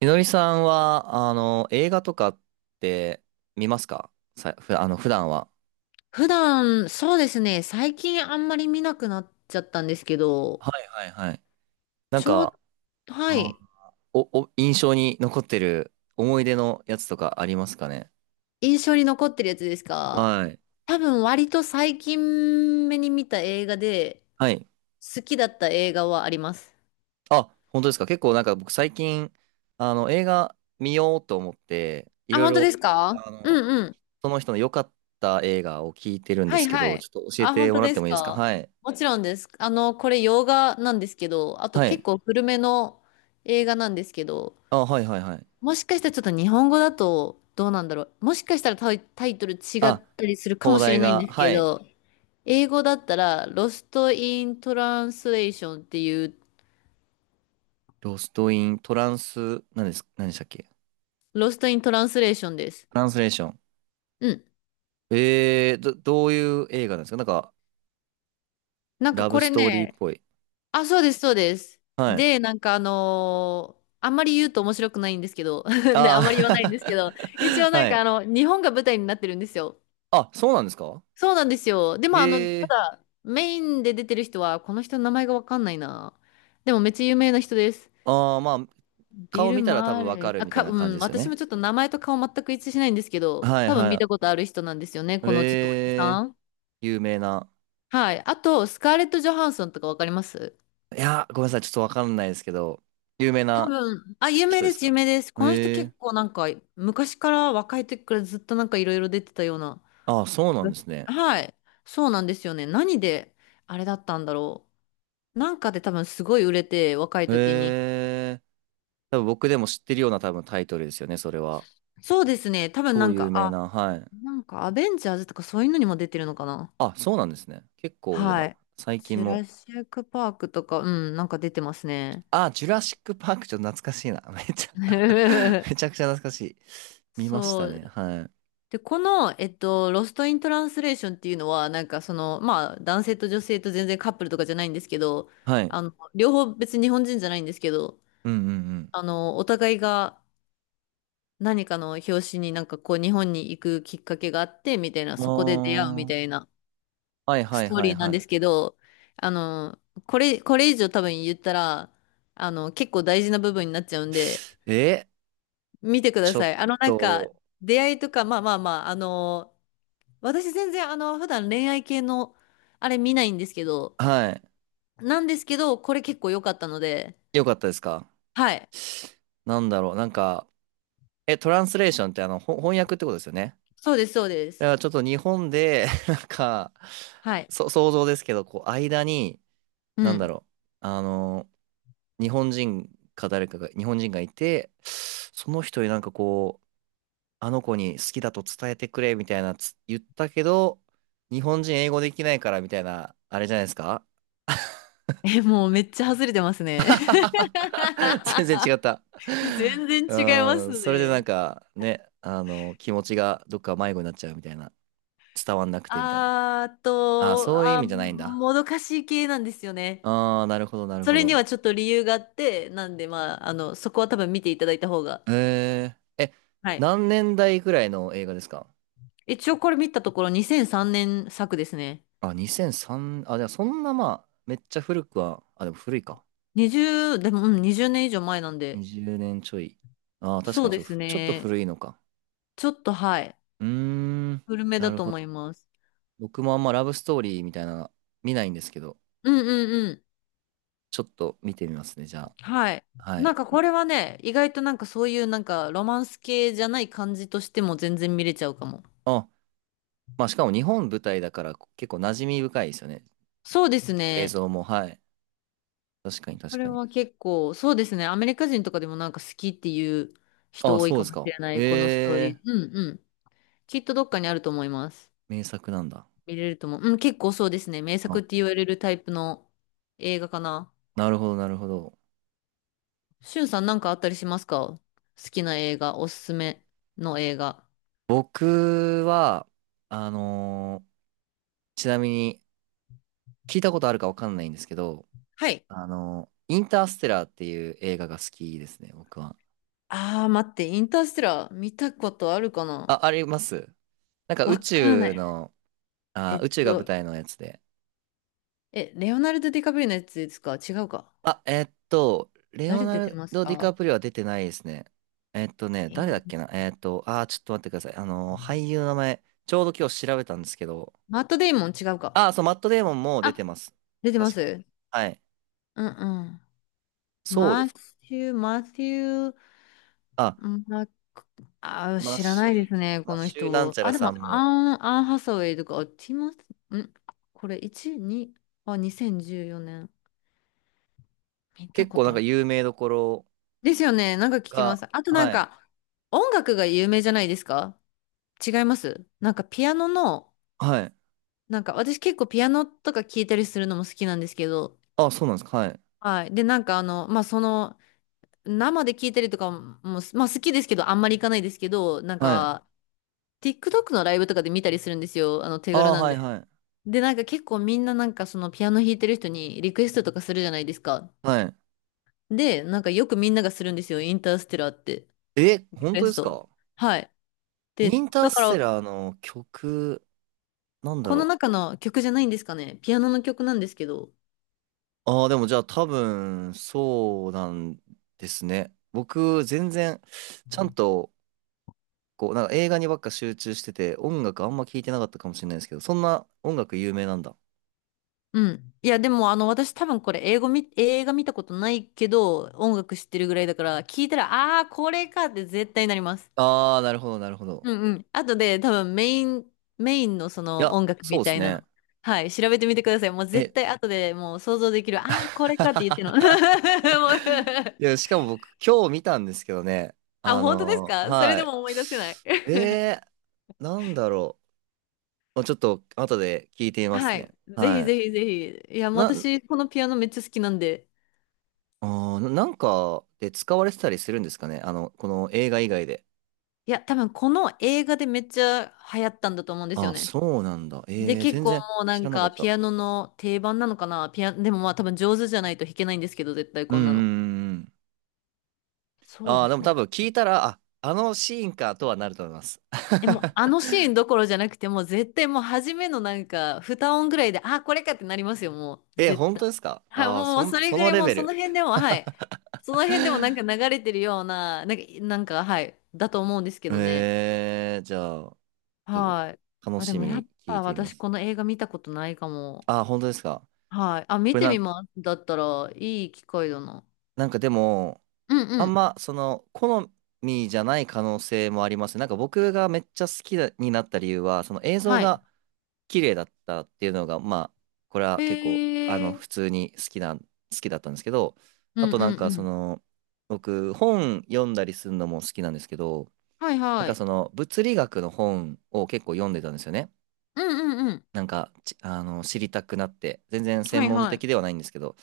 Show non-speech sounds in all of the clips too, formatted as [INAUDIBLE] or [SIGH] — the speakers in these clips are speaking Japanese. みのりさんは、映画とかって見ますかさ、ふ、あの、普段は？普段、そうですね、最近あんまり見なくなっちゃったんですけど、はいはいはい。なんちょう、か、はあい、お、お、印象に残ってる思い出のやつとかありますかね？印象に残ってるやつですか？はい。多分割と最近目に見た映画で、はい。好きだった映画はあります。あ、本当ですか？結構なんか僕最近、映画見ようと思って、いあ、ろい本当でろ、すか？あうの、んうん。その人の良かった映画を聞いてるんではいすけはど、ちい。ょっと教えあ、本ても当らっでてすもいいですか？か？はい。もちろんです。あの、これ洋画なんですけど、あとはい。結構古めの映画なんですけど、あ、はいはいはい。もしかしたらちょっと日本語だとどうなんだろう。もしかしたらタイトル違っあ、たりするかも放しれ題ないんが、ですけはい。ど、英語だったら、ロスト・イン・トランスレーションっていう、ロストイン、トランス、何でしたっけ？トロスト・イン・トランスレーションです。ランスレーション。うん。どういう映画なんですか？なんか、なんかラブこスれトーリーっね、ぽい。あ、そうです、そうです。はい。で、なんかあんまり言うと面白くないんですけど、[LAUGHS] で、あんまり言わないんですあけど、一応あ [LAUGHS] なんはかい。日本が舞台になってるんですよ。あ、そうなんですか？そうなんですよ。でも、たええだ、メインで出てる人は、この人の名前がわかんないな。でも、めっちゃ有名な人です。ー、ああ、まあ、ビ顔ル・見たら多マ分ーレわかー。るみたいなう感じん、ですよ私もね。ちょっと名前と顔全く一致しないんですけど、はい多分見はたことある人なんですよね、い。このちょっとおじええさー、ん。有名な。はい。あと、スカーレット・ジョハンソンとかわかります？いや、ごめんなさい、ちょっとわかんないですけど、有名多な分、あ、有名人でですす、有か？名です。この人ええー、結構なんか、昔から若い時からずっとなんかいろいろ出てたような。ああ、そうなんですね。はい。そうなんですよね。何で、あれだったんだろう。なんかで多分すごい売れて、若い時に。ええー、多分僕でも知ってるような多分タイトルですよね、それは。そうですね。多分な超ん有か、名あ、な、はい。なんかアベンジャーズとかそういうのにも出てるのかな。あ、そうなんですね。結構じゃはあ、い。最ジ近ュも。ラシックパークとか、うん、なんか出てますね。あ、ジュラシック・パークちょっと懐かしいな。[LAUGHS] めちゃ [LAUGHS] めち [LAUGHS] ゃくちゃ懐かしい。見ましそたね。う。はい。で、この、えっと、ロストイントランスレーションっていうのは、なんかその、まあ、男性と女性と全然カップルとかじゃないんですけど、はい。両方別に日本人じゃないんですけど、うんうんお互いが何かの表紙になんかこう日本に行くきっかけがあってみたいな、うそこで出会うみん。たいあなあ。はいスはいトーはいリーなはんでい。すけど、あの、これ以上多分言ったら、結構大事な部分になっちゃうんで、え、見てくだちょさっい。なんか、と、出会いとか、まあまあまあ、私全然普段恋愛系のあれ見ないんですけど、はい。これ結構良かったので、よかったですか？はい。なんだろう。なんか、トランスレーションって翻訳ってことですよね。そうです、そうでだかす。らちょっと日本で、[LAUGHS] なんか、はい。想像ですけど、こう、間に、うなんだん。ろう、あの、日本人か誰かが、日本人がいて、その人になんかこう、あの子に好きだと伝えてくれみたいな言ったけど、日本人英語できないからみたいな、あれじゃないですか？ え、もうめっちゃ外れてますね。[LAUGHS] 全然違っ [LAUGHS] た。[LAUGHS] 全然違いまうん、すそれでなんね。かね、気持ちがどっか迷子になっちゃうみたいな、伝わんなくてみたいな。あーあ、と、そういう意あー、味じゃないんだ。もどかしい系なんですよね。ああ、なるほど、なるそほれにど。はちょっと理由があって、なんで、まあ、そこは多分見ていただいた方が。えー、え、はい。何年代ぐらいの映画ですか？一応これ見たところ2003年作ですね。あ、2003、あ、じゃあそんなまあ、めっちゃ古くは、あ、でも古いか。20、でも、年以上前なんで。20年ちょい。ああ、確かそうにですちょっとね。古いのか。ちょっと、はい。うーん、古めなだるとほ思いど。ます。僕もあんまラブストーリーみたいなの見ないんですけど、うんうんうん。ちょっと見てみますね、じゃはい。あ。はなんい。かこれはね、意外となんかそういうなんかロマンス系じゃない感じとしても全然見れちゃうかも。あ、まあしかも日本舞台だから結構馴染み深いですよね。そうです映ね。像も、はい。確かにこ確かれに。は結構、そうですね。アメリカ人とかでもなんか好きっていう人あ、多いそうでかすもしか？れなえい、このストーリー。え、うんうん。きっとどっかにあると思います。名作なんだ。見れると思う。うん、結構そうですね。名あ、作って言われるタイプの映画かな。なるほど、なるほど。しゅんさんなんかあったりしますか？好きな映画、おすすめの映画。僕は、あのーちなみに、聞いたことあるかわかんないんですけど、はい。インターステラーっていう映画が好きですね、僕は。あー、待って、インターステラー見たことあるかな？あ、あります？なんか宇わからな宙い。の、えあ、っ宇宙が舞と、台のやつで。レオナルド・ディカプリオのやつですか？違うか？あ、レオ誰ナ出てルますド・ディカか？プリオは出てないですね。え誰だっけーな。ちょっと待ってください。俳優の名前、ちょうど今日調べたんですけど、マット・デイモン違うか？あー、そう、マット・デーモンも出てあ、ます。出てま確か。す？はい。うんうん。そうです。マシュー、あ、うんまあ、マッ知らシなュ、いですね、マこッのシュなん人。ちゃあ、らでさも、んも、アンハサウェイとか、あティモス、んこれ、1、2、あ、2014年。見た結こ構なとんあかる。有名どころ、ですよね、なんか聞きまが、す。あとなんはい。か、音楽が有名じゃないですか？違います？なんかピアノの、はい。なんか私結構ピアノとか聴いたりするのも好きなんですけど、あ、そうなんですか。はい。はい。で、なんかまあ、生で聞いたりとかも、まあ好きですけど、あんまり行かないですけど、なんはい。か、TikTok のライブとかで見たりするんですよ。手あ軽あ、なんはい、で。はい。で、なんか結構みんななんかそのピアノ弾いてる人にリクエストとかするじゃないですか。はい。で、なんかよくみんながするんですよ。インターステラーって。え、リ本ク当エでスすト。か？はい。イで、ンターだかスら、テラーの曲、なんだこのろ中の曲じゃないんですかね。ピアノの曲なんですけど。う。ああ、でもじゃあ多分、そうなんですね。僕、全然、ちゃんと、こう、なんか映画にばっか集中してて、音楽あんま聞いてなかったかもしれないですけど、そんな音楽有名なんだ。うん。いや、でも、私多分これ、英語み、映画見たことないけど、音楽知ってるぐらいだから、聞いたら、あー、これかって絶対なります。ああ、なるほど、なるほど。うんうん。あとで多分メインのそいのや、音楽そうみでたすいなね。の。はい、調べてみてください。もう絶え、対後でもう想像できる。ああ、これかって言ってるの。[LAUGHS] もう、 [LAUGHS] いや、しかも僕、今日見たんですけどね。あ、本当ですか？それはでい。も思い出せない。なんだろう。まあちょっと、後で聞いてみ [LAUGHS] ますはい。ね。ぜひはい。ぜひぜひ。いや、もうな、私、このピアノめっちゃ好きなんで。あー、なんかで使われてたりするんですかね？この映画以外で。いや、多分この映画でめっちゃ流行ったんだと思うんですよあ、ね。そうなんだ。で、結全構然もうな知んらなかかっピた。アノの定番なのかな。でもまあ多分上手じゃないと弾けないんですけど、絶対うんこうんなの。んうんうん。そうあでー、ですも多ね。分聞いたら、あ、あのシーンかとはなると思います。え、もうあ [LAUGHS] のシーンどころじゃなくて、もう絶対もう初めのなんか、二音ぐらいで、あ、これかってなりますよ、もう。え、絶本当対。ですか？はい、ああー、もうそれそぐのらいレもうベそル。の辺でも、はい。その辺でもなんか流れてるような、なんか、はい。だと思うんですけどね。じゃあ。ちょっはい。と楽あ、でしもみやっに聞いぱてみま私す。この映画見たことないかも。あー、本当ですか。はい。あ、こ見れてなみん、ます。だったらいい機会だな。なんかでも、うんうあんん。まその好みじゃない可能性もありますね。なんか僕がめっちゃ好きだになった理由は、その映像はい。が綺麗だったっていうのが、まあ、これは結構、へえ。普通に好きだったんですけど、うあんうとんなんうかん。僕、本読んだりするのも好きなんですけど、はいなんはかい。その物理学の本を結構読んでたんですよね。うんうんうん。なんか、ちあの、知りたくなって、全然は専い門はい。的ではないんですけど、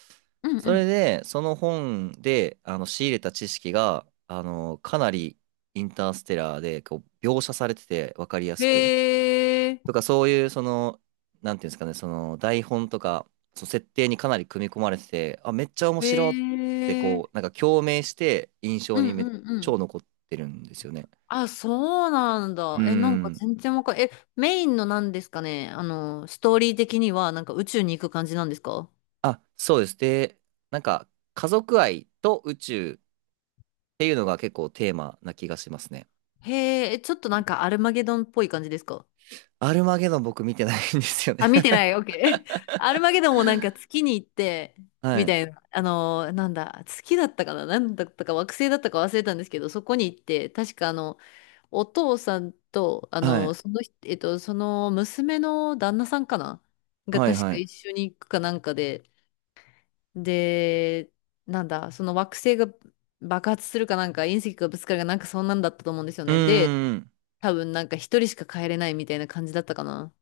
うんそうれん。で、その本で、仕入れた知識が、かなりインターステラーで、こう、描写されてて、わかりやすく。へえ、とか、そういう、なんていうんですかね、その、台本とか、その設定にかなり組み込まれてて、あ、めっちゃ面白っへて、こう、え。なんか共鳴して、印う象んにうんうん。超残ってるんですよね。あ、そうなんうーだ。え、なんかん。全然わかんえ、メインのなんですかね。ストーリー的にはなんか宇宙に行く感じなんですか？あ、そうです。で、なんか、家族愛と宇宙、っていうのが結構テーマな気がしますね。へえ、ちょっとなんかアルマゲドンっぽい感じですか？アルマゲドン僕見てないんですよあ、ね 見てない。オッケー。[LAUGHS] アルマゲドンもなんか月に行って、[LAUGHS] はみい。たいな。なんだ、月だったかな？なんだったか惑星だったか忘れたんですけど、そこに行って、確かお父さんと、はい。その人、えっと、その娘の旦那さんかな？がはい、確はか一い。緒に行くかなんかで、で、なんだ、その惑星が爆発するかなんか、隕石がぶつかるかなんかそんなんだったと思うんですようね。で、ーん。多分なんか一人しか帰れないみたいな感じだったかな。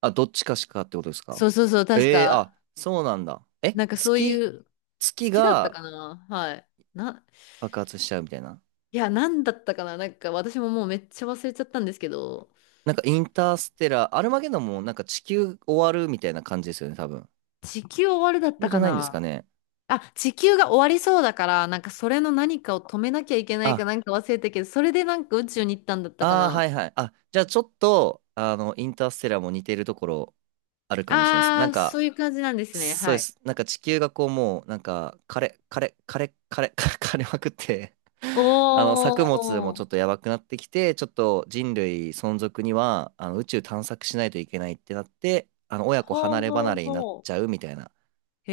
あ、どっちかしかってことですそか？うそうそう、確ええー、あ、か、そうなんだ。え、なんかそういう、月月だったがかな？はい。な、爆発しちゃうみたいな。いや、なんだったかな？なんか私ももうめっちゃ忘れちゃったんですけど、なんかインターステラー、アルマゲドンもなんか地球終わるみたいな感じですよね、多分。地球終わるだ地っ球たじゃかないんですかな？ね？あ、地球が終わりそうだから、なんかそれの何かを止めなきゃいけないあ、かなんか忘れたけど、それでなんか宇宙に行ったんだったかああ、な。はいはい。あ、じゃあちょっと、インターステラーも似てるところあるかもしれないです。なあんあ、そか、ういう感じなんですね。そうはでい。す。なんか地球がこうもう、なんか枯れ、枯れ、枯れ、枯れ、[LAUGHS] 枯れまくって お [LAUGHS] 作物もちー。ょっとやばくなってきて、ちょっと人類存続には、宇宙探索しないといけないってなって、親子ほ離うれほ離うれになっほちゃうみたいなう。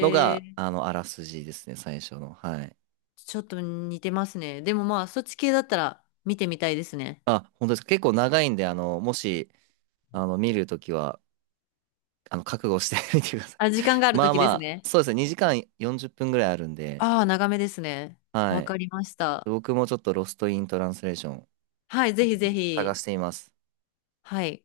のが、え。あらすじですね、最初の。はい。ちょっと似てますね。でもまあ、そっち系だったら見てみたいですね。あ、本当ですか。結構長いんで、もし、見るときは、覚悟して [LAUGHS] みてください。あ、時間が [LAUGHS] あるまあ時でますあ、ね。そうですね、2時間40分ぐらいあるんで、ああ、長めですね。はわい。かりました。僕もちょっとロストイントランスレーションはい、ぜひぜ探ひ。しています。はい。